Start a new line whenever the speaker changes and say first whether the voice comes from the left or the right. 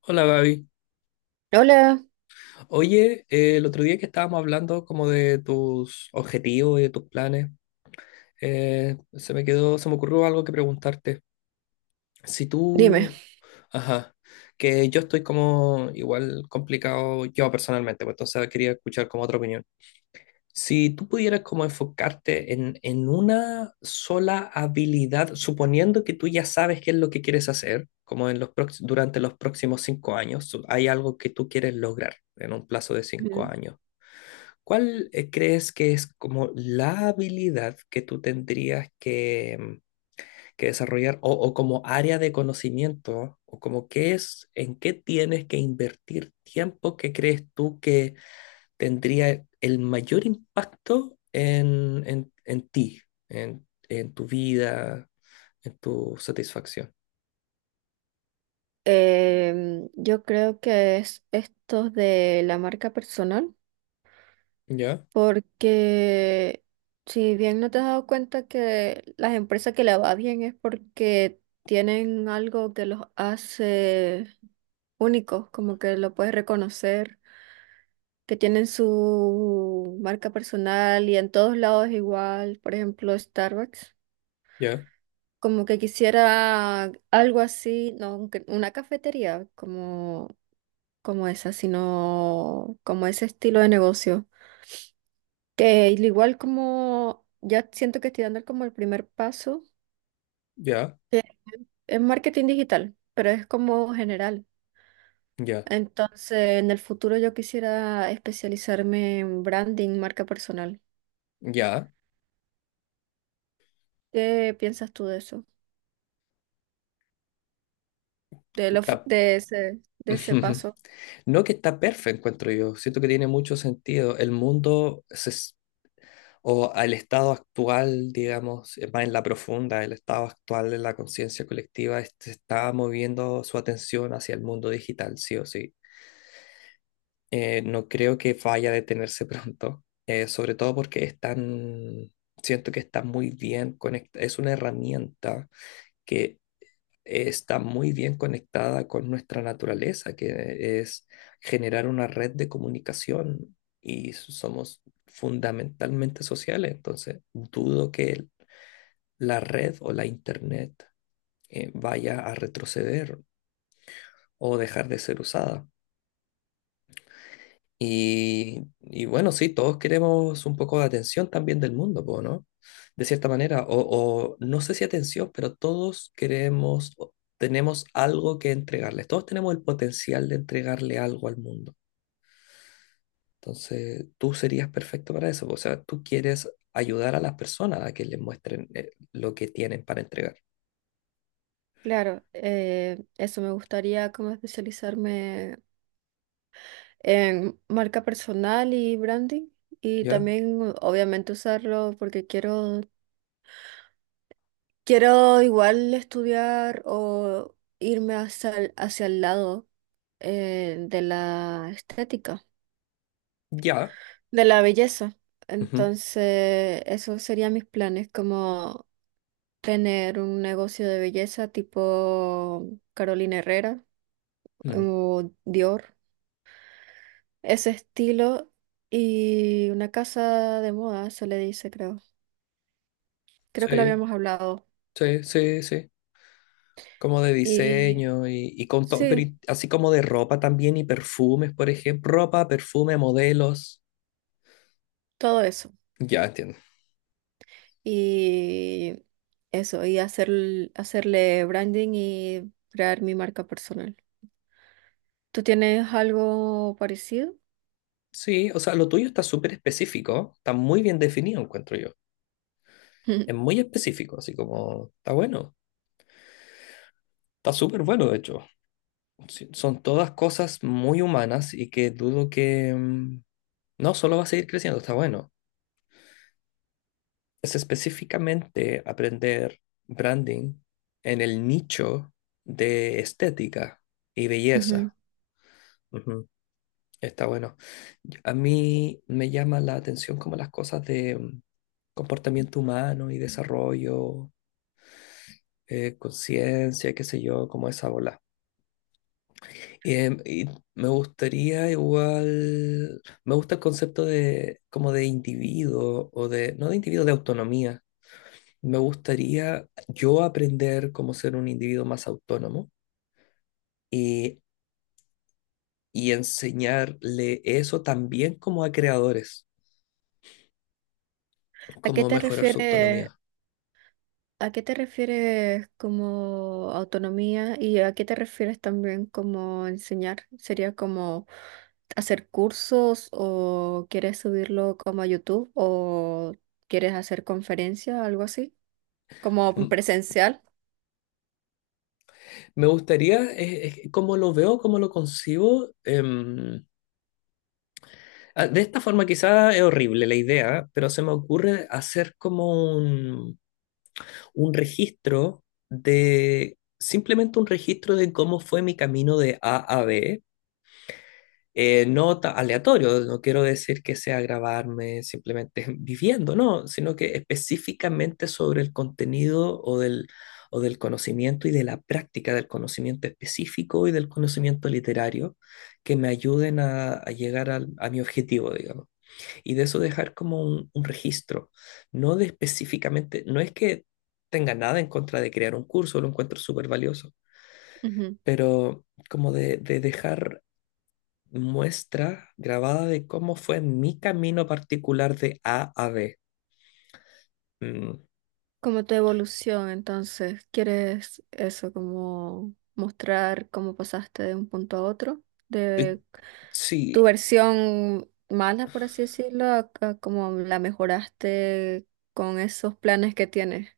left: Hola Gaby.
right: Hola,
left: Oye, el otro día que estábamos hablando como de tus objetivos y de tus planes, se me ocurrió algo que preguntarte. Si
right: dime.
left: tú, ajá, que yo estoy como igual complicado yo personalmente, pues entonces quería escuchar como otra opinión. Si tú pudieras como enfocarte en una sola habilidad, suponiendo que tú ya sabes qué es lo que quieres hacer, como en los durante los próximos cinco años, hay algo que tú quieres lograr en un plazo de cinco
right: Ujú.
left: años. ¿Cuál crees que es como la habilidad que tú tendrías que, que desarrollar o como área de conocimiento o como qué es, en qué tienes que invertir tiempo que crees tú que tendría el mayor impacto en ti, en tu vida, en tu satisfacción.
right: Yo creo que es esto de la marca personal,
left: Ya,
right: porque si bien no te has dado cuenta que las empresas que le va bien es porque tienen algo que los hace únicos, como que lo puedes reconocer, que tienen su marca personal y en todos lados es igual, por ejemplo, Starbucks.
left: ya,
right: Como que quisiera algo así, no un una cafetería como, como esa, sino como ese estilo de negocio. Que al igual como ya siento que estoy dando como el primer paso,
left: ya,
right: que es marketing digital, pero es como general.
left: ya,
right: Entonces, en el futuro yo quisiera especializarme en branding, marca personal.
left: ya.
right: ¿Qué piensas tú de eso? De
left: Está-
right: de de ese paso.
left: No, que está perfecto, encuentro yo. Siento que tiene mucho sentido. El mundo se s- O al estado actual, digamos, más en la profunda, el estado actual de la conciencia colectiva es- se está moviendo su atención hacia el mundo digital, sí o sí. No creo que vaya a detenerse pronto, sobre todo porque están, siento que está muy bien conectada, es una herramienta que está muy bien conectada con nuestra naturaleza, que es generar una red de comunicación y somos fundamentalmente sociales, entonces dudo que la red o la internet vaya a retroceder o dejar de ser usada. Y bueno, sí, todos queremos un poco de atención también del mundo, po, ¿no? De cierta manera, o no sé si atención, pero todos queremos, o tenemos algo que entregarles, todos tenemos el potencial de entregarle algo al mundo. Entonces, tú serías perfecto para eso, po, o sea, tú quieres ayudar a las personas a que les muestren lo que tienen para entregar,
right: Claro, eso me gustaría como especializarme en marca personal y branding y
left: ¿ya?
right: también obviamente usarlo porque quiero igual estudiar o irme hacia hacia el lado de la estética,
left: Ya.
right: de la belleza.
left: Ujú,
right: Entonces, esos serían mis planes, como tener un negocio de belleza tipo Carolina Herrera
left: ujú.
right: o Dior, ese estilo y una casa de moda, se le dice, creo. Creo que lo
left: Sí,
right: habíamos hablado.
left: sí, sí, sí. Como de
right: Y
left: diseño y con todo, pero
right: sí,
left: así como de ropa también y perfumes, por ejemplo, ropa, perfume, modelos.
right: todo eso.
left: Ya entiendo.
right: Y eso, y hacerle branding y crear mi marca personal. ¿Tú tienes algo parecido?
left: Sí, o sea, lo tuyo está súper específico, está muy bien definido, encuentro yo. Es muy específico, así como está bueno, está súper bueno, de hecho. Sí, son todas cosas muy humanas y que dudo que no, solo va a seguir creciendo, está bueno. Es específicamente aprender branding en el nicho de estética y
right: Ujú.
left: belleza. Ujú, está bueno. A mí me llama la atención como las cosas de comportamiento humano y desarrollo, conciencia, qué sé yo, como esa bola. Y me gustaría igual, me gusta el concepto de como de individuo o de, no de individuo, de autonomía. Me gustaría yo aprender cómo ser un individuo más autónomo y, y enseñarle eso también como a creadores,
right: ¿A qué
left: cómo
right: te
left: mejorar su
right: refieres,
left: autonomía.
right: a qué te refieres como autonomía y a qué te refieres también como enseñar? ¿Sería como hacer cursos o quieres subirlo como a YouTube o quieres hacer conferencias, algo así? Como
left: Mm.
right: presencial,
left: Me gustaría, es como lo veo, como lo concibo. De esta forma quizá es horrible la idea, pero se me ocurre hacer como un registro de, simplemente un registro de cómo fue mi camino de A a B. Aleatorio, no quiero decir que sea grabarme simplemente viviendo, no, sino que específicamente sobre el contenido o del conocimiento y de la práctica del conocimiento específico y del conocimiento literario que me ayuden a llegar a mi objetivo, digamos. Y de eso dejar como un registro, no de específicamente, no es que tenga nada en contra de crear un curso, lo encuentro súper valioso,
right: ujú.
left: pero como de dejar muestra grabada de cómo fue mi camino particular de A a B. Mm,
right: Como tu evolución, entonces, ¿quieres eso, como mostrar cómo pasaste de un punto a otro?
left: eh,
right: De tu
left: Sí,
right: versión mala, por así decirlo, a cómo la mejoraste con esos planes que tienes.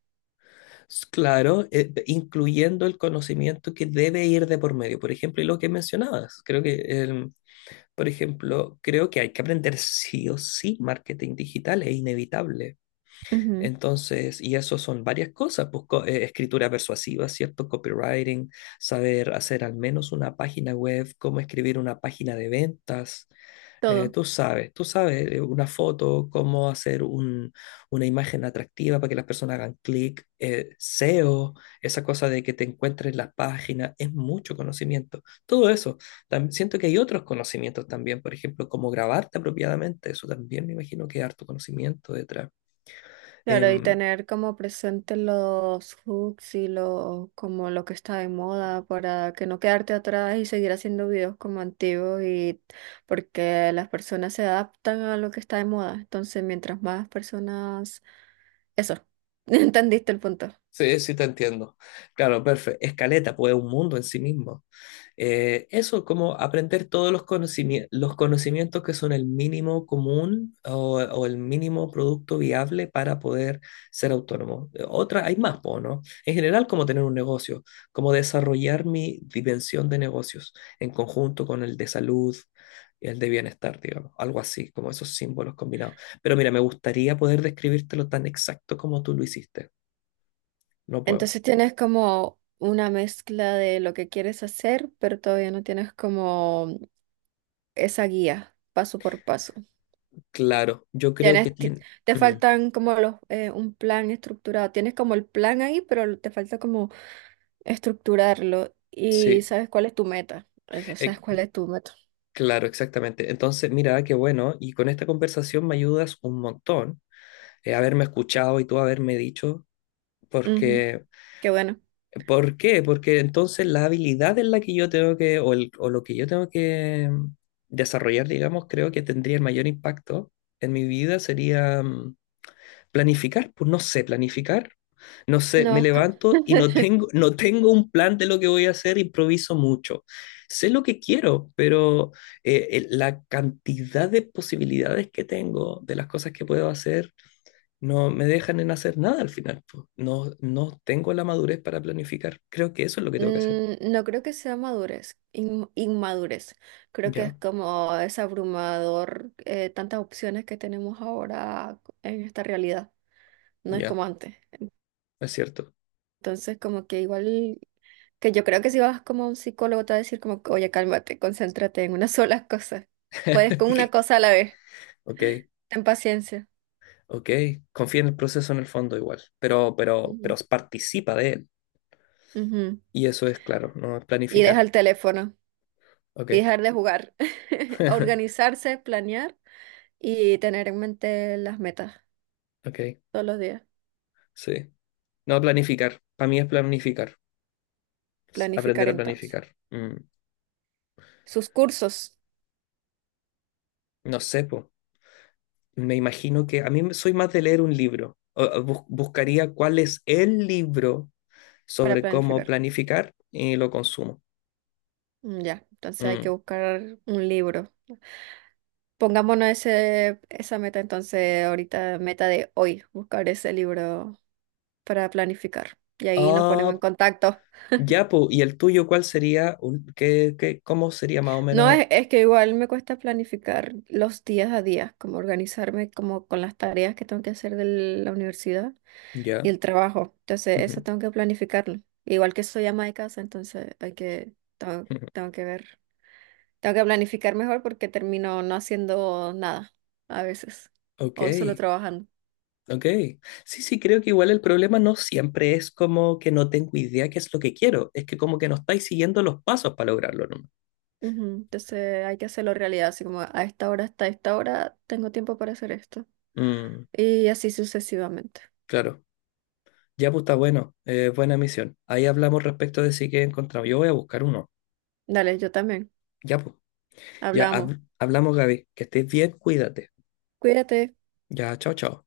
left: claro, incluyendo el conocimiento que debe ir de por medio. Por ejemplo, y lo que mencionabas, creo que, por ejemplo, creo que hay que aprender sí o sí marketing digital, es inevitable.
right: Ujú.
left: Entonces, y eso son varias cosas, escritura persuasiva, ¿cierto? Copywriting, saber hacer al menos una página web, cómo escribir una página de ventas.
right: Todo.
left: Tú sabes, tú sabes, una foto, cómo hacer una imagen atractiva para que las personas hagan clic, SEO, esa cosa de que te encuentres las páginas, es mucho conocimiento. Todo eso. Siento que hay otros conocimientos también, por ejemplo, cómo grabarte apropiadamente, eso también me imagino que hay harto conocimiento detrás.
right: Claro, y
left: Em,
right: tener como presente los hooks y como lo que está de moda para que no quedarte atrás y seguir haciendo videos como antiguos y porque las personas se adaptan a lo que está de moda. Entonces, mientras más personas... Eso, entendiste el punto.
left: sí, sí te entiendo. Claro, perfecto. Escaleta, pues es un mundo en sí mismo. Eso, como aprender todos los los conocimientos que son el mínimo común o el mínimo producto viable para poder ser autónomo. Otra, hay más, po, ¿no? En general, como tener un negocio, como desarrollar mi dimensión de negocios en conjunto con el de salud y el de bienestar, digamos, algo así, como esos símbolos combinados. Pero mira, me gustaría poder describírtelo tan exacto como tú lo hiciste. No puedo.
right: Entonces tienes como una mezcla de lo que quieres hacer, pero todavía no tienes como esa guía paso por paso.
left: Claro, yo creo que
right: Tienes, ti-
left: tiene...
right: Te
left: Mm,
right: faltan como los, un plan estructurado. Tienes como el plan ahí, pero te falta como estructurarlo. Y
left: sí.
right: sabes cuál es tu meta. Eso, sabes
left: Eh,
right: cuál es tu meta.
left: Claro, exactamente. Entonces, mira, qué bueno. Y con esta conversación me ayudas un montón. Haberme escuchado y tú haberme dicho,
right: Ujú.
left: porque,
right: Qué bueno.
left: ¿por qué? Porque entonces la habilidad en la que yo tengo que, o, o lo que yo tengo que desarrollar, digamos, creo que tendría el mayor impacto en mi vida sería planificar, pues no sé planificar. No sé, me
right: No,
left: levanto y no tengo un plan de lo que voy a hacer, improviso mucho. Sé lo que quiero, pero la cantidad de posibilidades que tengo, de las cosas que puedo hacer, no me dejan en hacer nada al final, pues. No, no tengo la madurez para planificar. Creo que eso es lo que tengo que hacer.
right: no creo que sea madurez, inmadurez. Creo que
left: Ya,
right: es como es abrumador tantas opciones que tenemos ahora en esta realidad. No es
left: ya,
right: como antes.
left: es cierto.
right: Entonces, como que igual. Que yo creo que si vas como a un psicólogo te va a decir como, que, oye, cálmate, concéntrate en una sola cosa. Puedes con una cosa a la vez.
left: Ok,
right: Ten paciencia.
left: ok. Confía en el proceso en el fondo igual, pero
right: Ujú,
left: participa de él.
right: ujú.
left: Y eso es claro, no es
right: Y
left: planificar.
right: deja el teléfono
left: Ok,
right: y dejar de jugar. Organizarse, planear y tener en mente las metas
left: ok,
right: todos los días.
left: sí. No, planificar. Para mí es planificar. Es aprender
right: Planificar
left: a
right: entonces.
left: planificar.
right: Sus cursos
left: No sé, po. Me imagino que a soy más de leer un libro. Buscaría cuál es el libro
right: para
left: sobre cómo
right: planificar.
left: planificar y lo consumo.
right: Mm, ya, entonces hay que
left: Mm.
right: buscar un libro. Pongámonos esa meta entonces ahorita, meta de hoy, buscar ese libro para planificar. Y ahí nos ponemos en
left: Ah,
right: contacto.
left: ya, po. ¿Y el tuyo cuál sería? ¿Qué, cómo sería más o
right: No,
left: menos?
right: es que igual me cuesta planificar los días a días, como organizarme como con las tareas que tengo que hacer de la universidad y
left: Ya.
right: el trabajo. Entonces, eso
left: Ujú,
right: tengo que planificarlo. Igual que soy ama de casa, entonces hay que,
left: ujú.
right: tengo que ver, tengo que planificar mejor porque termino no haciendo nada a veces
left: Ok.
right: o solo trabajando.
left: Ok, sí, sí, creo que igual el problema no siempre es como que no tengo idea qué es lo que quiero, es que como que no estáis siguiendo los pasos para lograrlo, ¿no?
right: Ujú. Entonces hay que hacerlo realidad, así como a esta hora hasta esta hora tengo tiempo para hacer esto
left: Mm,
right: y así sucesivamente.
left: claro, ya pues está bueno, buena misión. Ahí hablamos respecto de si que he encontrado. Yo voy a buscar uno.
right: Dale, yo también.
left: Ya pues, ya
right: Hablamos.
left: hablamos, Gaby, que estés bien, cuídate.
right: Cuídate.
left: Ya, chao, chao.